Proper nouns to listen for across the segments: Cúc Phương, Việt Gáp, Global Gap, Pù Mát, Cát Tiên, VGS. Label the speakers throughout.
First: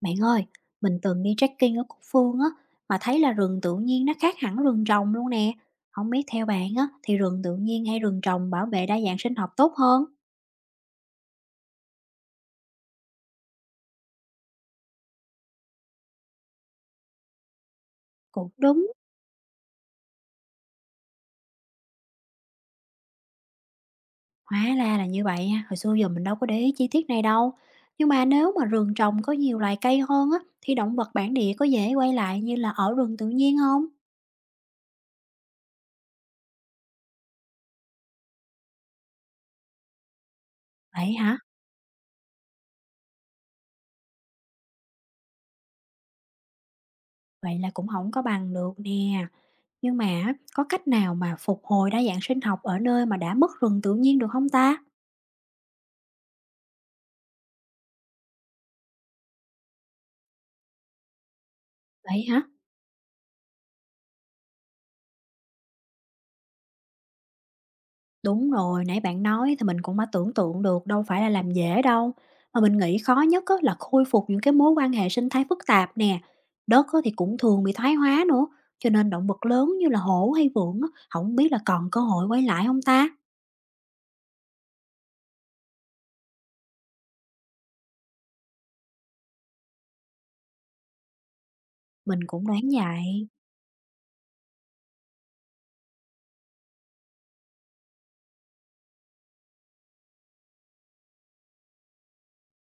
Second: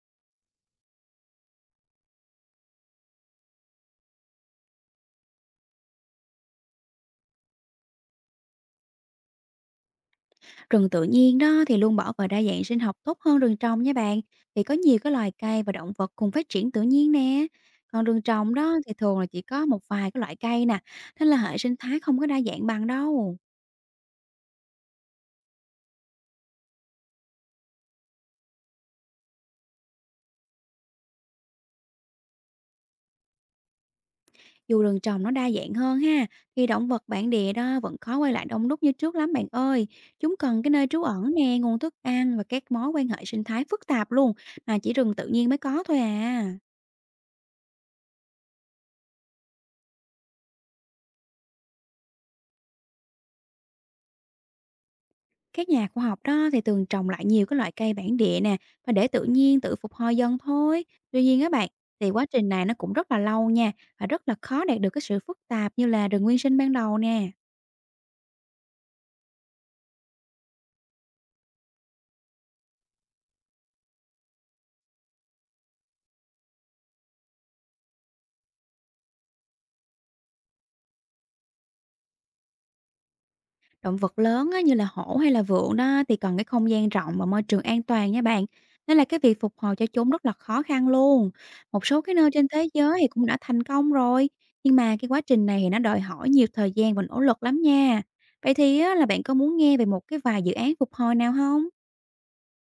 Speaker 1: Bạn ơi, mình từng đi trekking ở Cúc Phương á, mà thấy là rừng tự nhiên nó khác hẳn rừng trồng luôn nè. Không biết theo bạn á, thì rừng tự nhiên hay rừng trồng bảo vệ đa dạng sinh học tốt hơn?
Speaker 2: Rừng tự nhiên đó thì luôn bảo vệ đa dạng sinh học tốt hơn rừng trồng nha bạn. Vì có nhiều cái loài cây và động vật cùng phát triển tự nhiên nè. Còn rừng
Speaker 1: Cũng
Speaker 2: trồng đó
Speaker 1: đúng.
Speaker 2: thì thường là chỉ có một vài cái loại cây nè, nên là hệ sinh thái không có đa dạng bằng đâu.
Speaker 1: Hóa ra là như vậy ha, hồi xưa giờ mình đâu có để ý chi tiết này đâu. Nhưng mà nếu mà rừng trồng có nhiều loài cây hơn á, thì động vật bản địa có dễ quay lại như là ở rừng tự nhiên không?
Speaker 2: Dù rừng trồng nó đa dạng hơn ha, thì động vật bản địa đó vẫn khó quay lại đông đúc như trước lắm bạn ơi. Chúng cần cái nơi trú
Speaker 1: Vậy
Speaker 2: ẩn
Speaker 1: hả?
Speaker 2: nè, nguồn thức ăn và các mối quan hệ sinh thái phức tạp luôn, mà chỉ rừng tự nhiên mới có thôi à.
Speaker 1: Vậy là cũng không có bằng được nè. Nhưng mà á, có cách nào mà phục hồi đa dạng sinh học ở nơi mà đã mất rừng tự nhiên được không ta?
Speaker 2: Các nhà khoa học đó thì thường trồng lại nhiều cái loại cây bản địa nè và để tự nhiên tự phục hồi dần thôi. Tuy nhiên các bạn thì
Speaker 1: Vậy
Speaker 2: quá
Speaker 1: hả?
Speaker 2: trình này nó cũng rất là lâu nha, và rất là khó đạt được cái sự phức tạp như là rừng nguyên sinh ban đầu nè.
Speaker 1: Đúng rồi, nãy bạn nói thì mình cũng đã tưởng tượng được đâu phải là làm dễ đâu. Mà mình nghĩ khó nhất á, là khôi phục những cái mối quan hệ sinh thái phức tạp nè. Đất á, thì cũng thường bị thoái hóa nữa, cho nên động vật lớn như là hổ hay vượn á, không biết là còn cơ hội quay lại không ta?
Speaker 2: Động vật lớn á, như là hổ hay là vượn đó thì cần cái không gian rộng và môi trường an toàn nha bạn. Nên là cái việc phục hồi cho chúng rất là khó khăn luôn. Một số cái
Speaker 1: Mình
Speaker 2: nơi trên
Speaker 1: cũng đoán
Speaker 2: thế giới thì cũng
Speaker 1: vậy.
Speaker 2: đã thành công rồi. Nhưng mà cái quá trình này thì nó đòi hỏi nhiều thời gian và nỗ lực lắm nha. Vậy thì á, là bạn có muốn nghe về một cái vài dự án phục hồi nào không?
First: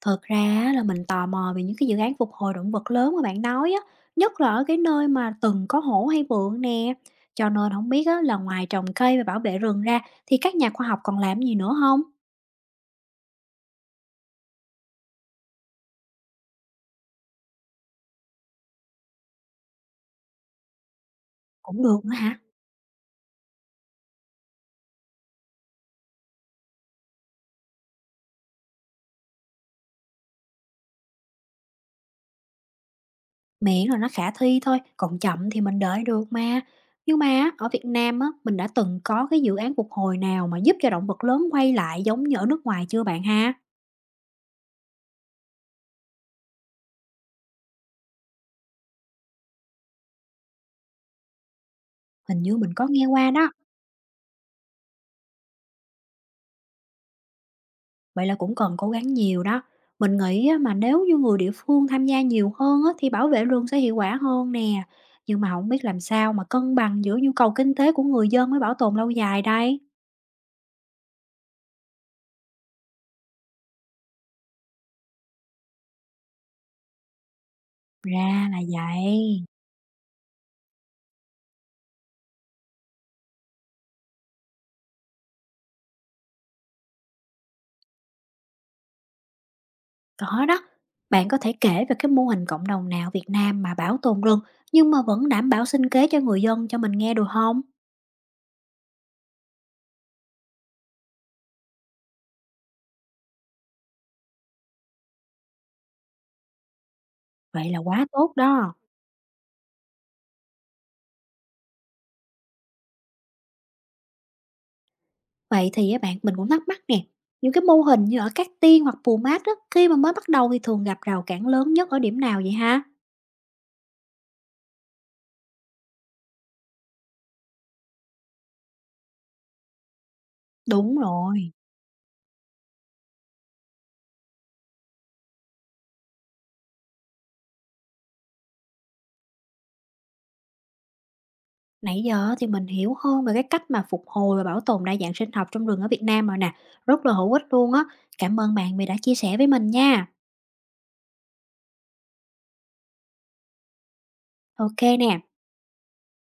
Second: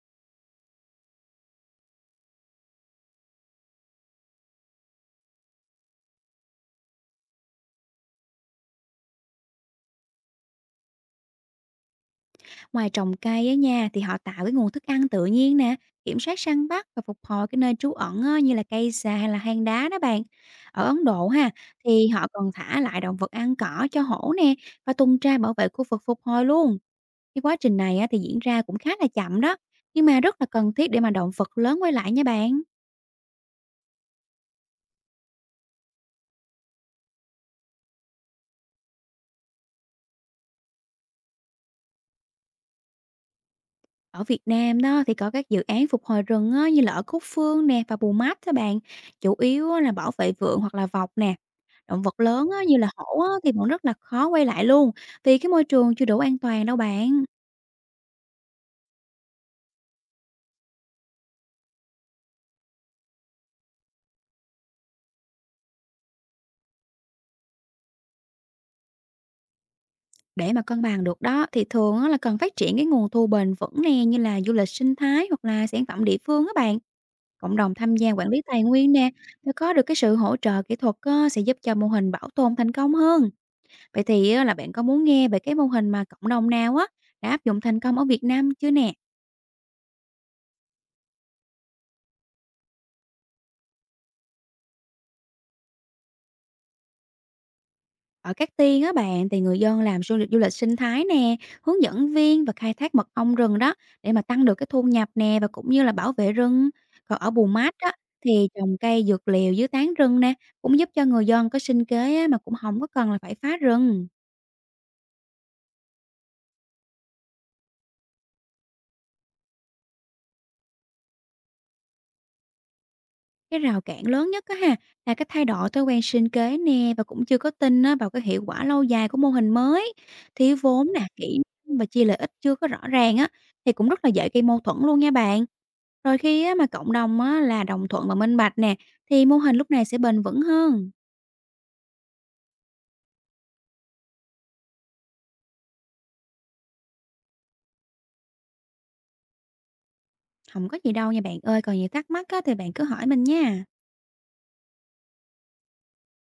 Speaker 1: Thật ra á, là mình tò mò về những cái dự án phục hồi động vật lớn mà bạn nói á, nhất là ở cái nơi mà từng có hổ hay vượn nè. Cho nên không biết á, là ngoài trồng cây và bảo vệ rừng ra thì các nhà khoa học còn làm gì nữa không?
Speaker 2: Ngoài trồng cây á nha, thì họ tạo cái nguồn thức ăn tự nhiên nè, kiểm soát săn bắt và phục hồi cái nơi trú ẩn á, như là cây xà hay là hang đá đó bạn. Ở Ấn Độ ha,
Speaker 1: Cũng được
Speaker 2: thì
Speaker 1: nữa
Speaker 2: họ
Speaker 1: hả?
Speaker 2: còn thả lại động vật ăn cỏ cho hổ nè và tuần tra bảo vệ khu vực phục hồi luôn. Cái quá trình này á, thì diễn ra cũng khá là chậm đó, nhưng mà rất là cần thiết để mà động vật lớn quay lại nha bạn.
Speaker 1: Miễn là nó khả thi thôi, còn chậm thì mình đợi được mà. Nhưng mà á, ở Việt Nam á, mình đã từng có cái dự án phục hồi nào mà giúp cho động vật lớn quay lại giống như ở nước ngoài chưa bạn ha?
Speaker 2: Ở Việt Nam đó thì có các dự án phục hồi rừng á, như là ở Cúc Phương nè và Bù Mát các bạn, chủ yếu á là bảo vệ vượn hoặc là vọc nè. Động vật
Speaker 1: Hình
Speaker 2: lớn
Speaker 1: như
Speaker 2: á,
Speaker 1: mình
Speaker 2: như
Speaker 1: có
Speaker 2: là
Speaker 1: nghe
Speaker 2: hổ á,
Speaker 1: qua đó,
Speaker 2: thì vẫn rất là khó quay lại luôn, vì cái môi trường chưa đủ an toàn đâu bạn.
Speaker 1: vậy là cũng cần cố gắng nhiều đó. Mình nghĩ á, mà nếu như người địa phương tham gia nhiều hơn á, thì bảo vệ rừng sẽ hiệu quả hơn nè. Nhưng mà không biết làm sao mà cân bằng giữa nhu cầu kinh tế của người dân với bảo tồn lâu dài đây.
Speaker 2: Để mà cân bằng được đó thì thường á, là cần phát triển cái nguồn thu bền vững nè, như là du lịch sinh thái hoặc là sản phẩm địa phương các bạn. Cộng đồng tham gia quản lý
Speaker 1: Ra là
Speaker 2: tài nguyên nè,
Speaker 1: vậy.
Speaker 2: để có được cái sự hỗ trợ kỹ thuật á, sẽ giúp cho mô hình bảo tồn thành công hơn. Vậy thì á, là bạn có muốn nghe về cái mô hình mà cộng đồng nào á đã áp dụng thành công ở Việt Nam chưa nè?
Speaker 1: Có đó, bạn có thể kể về cái mô hình cộng đồng nào Việt Nam mà bảo tồn rừng nhưng mà vẫn đảm bảo sinh kế cho người dân cho mình nghe được không?
Speaker 2: Ở Cát Tiên á bạn, thì người dân làm du lịch sinh thái nè, hướng dẫn viên và khai thác mật ong rừng đó để mà tăng được cái thu nhập nè và cũng như là bảo vệ rừng. Còn ở Bù
Speaker 1: Vậy
Speaker 2: Mát
Speaker 1: là
Speaker 2: á,
Speaker 1: quá tốt
Speaker 2: thì
Speaker 1: đó.
Speaker 2: trồng cây dược liệu dưới tán rừng nè, cũng giúp cho người dân có sinh kế á, mà cũng không có cần là phải phá rừng.
Speaker 1: Vậy thì á bạn mình cũng thắc mắc nè, những cái mô hình như ở Cát Tiên hoặc Pù Mát đó, khi mà mới bắt đầu thì thường gặp rào cản lớn nhất ở điểm nào vậy ha?
Speaker 2: Cái rào cản lớn nhất á ha, là cái thay đổi thói quen sinh kế nè và cũng chưa có tin á vào cái hiệu quả lâu dài của mô hình mới. Thiếu vốn
Speaker 1: Đúng
Speaker 2: nè, kỹ
Speaker 1: rồi.
Speaker 2: năng và chia lợi ích chưa có rõ ràng á, thì cũng rất là dễ gây mâu thuẫn luôn nha bạn. Rồi khi á mà cộng đồng á là đồng thuận và minh bạch nè, thì mô hình lúc này sẽ bền vững hơn.
Speaker 1: Nãy giờ thì mình hiểu hơn về cái cách mà phục hồi và bảo tồn đa dạng sinh học trong rừng ở Việt Nam rồi nè. Rất là hữu ích luôn á. Cảm ơn bạn vì đã chia sẻ với mình nha.
Speaker 2: Không có gì đâu nha bạn ơi, còn gì thắc mắc á thì bạn cứ hỏi mình nha.
Speaker 1: Ok nè.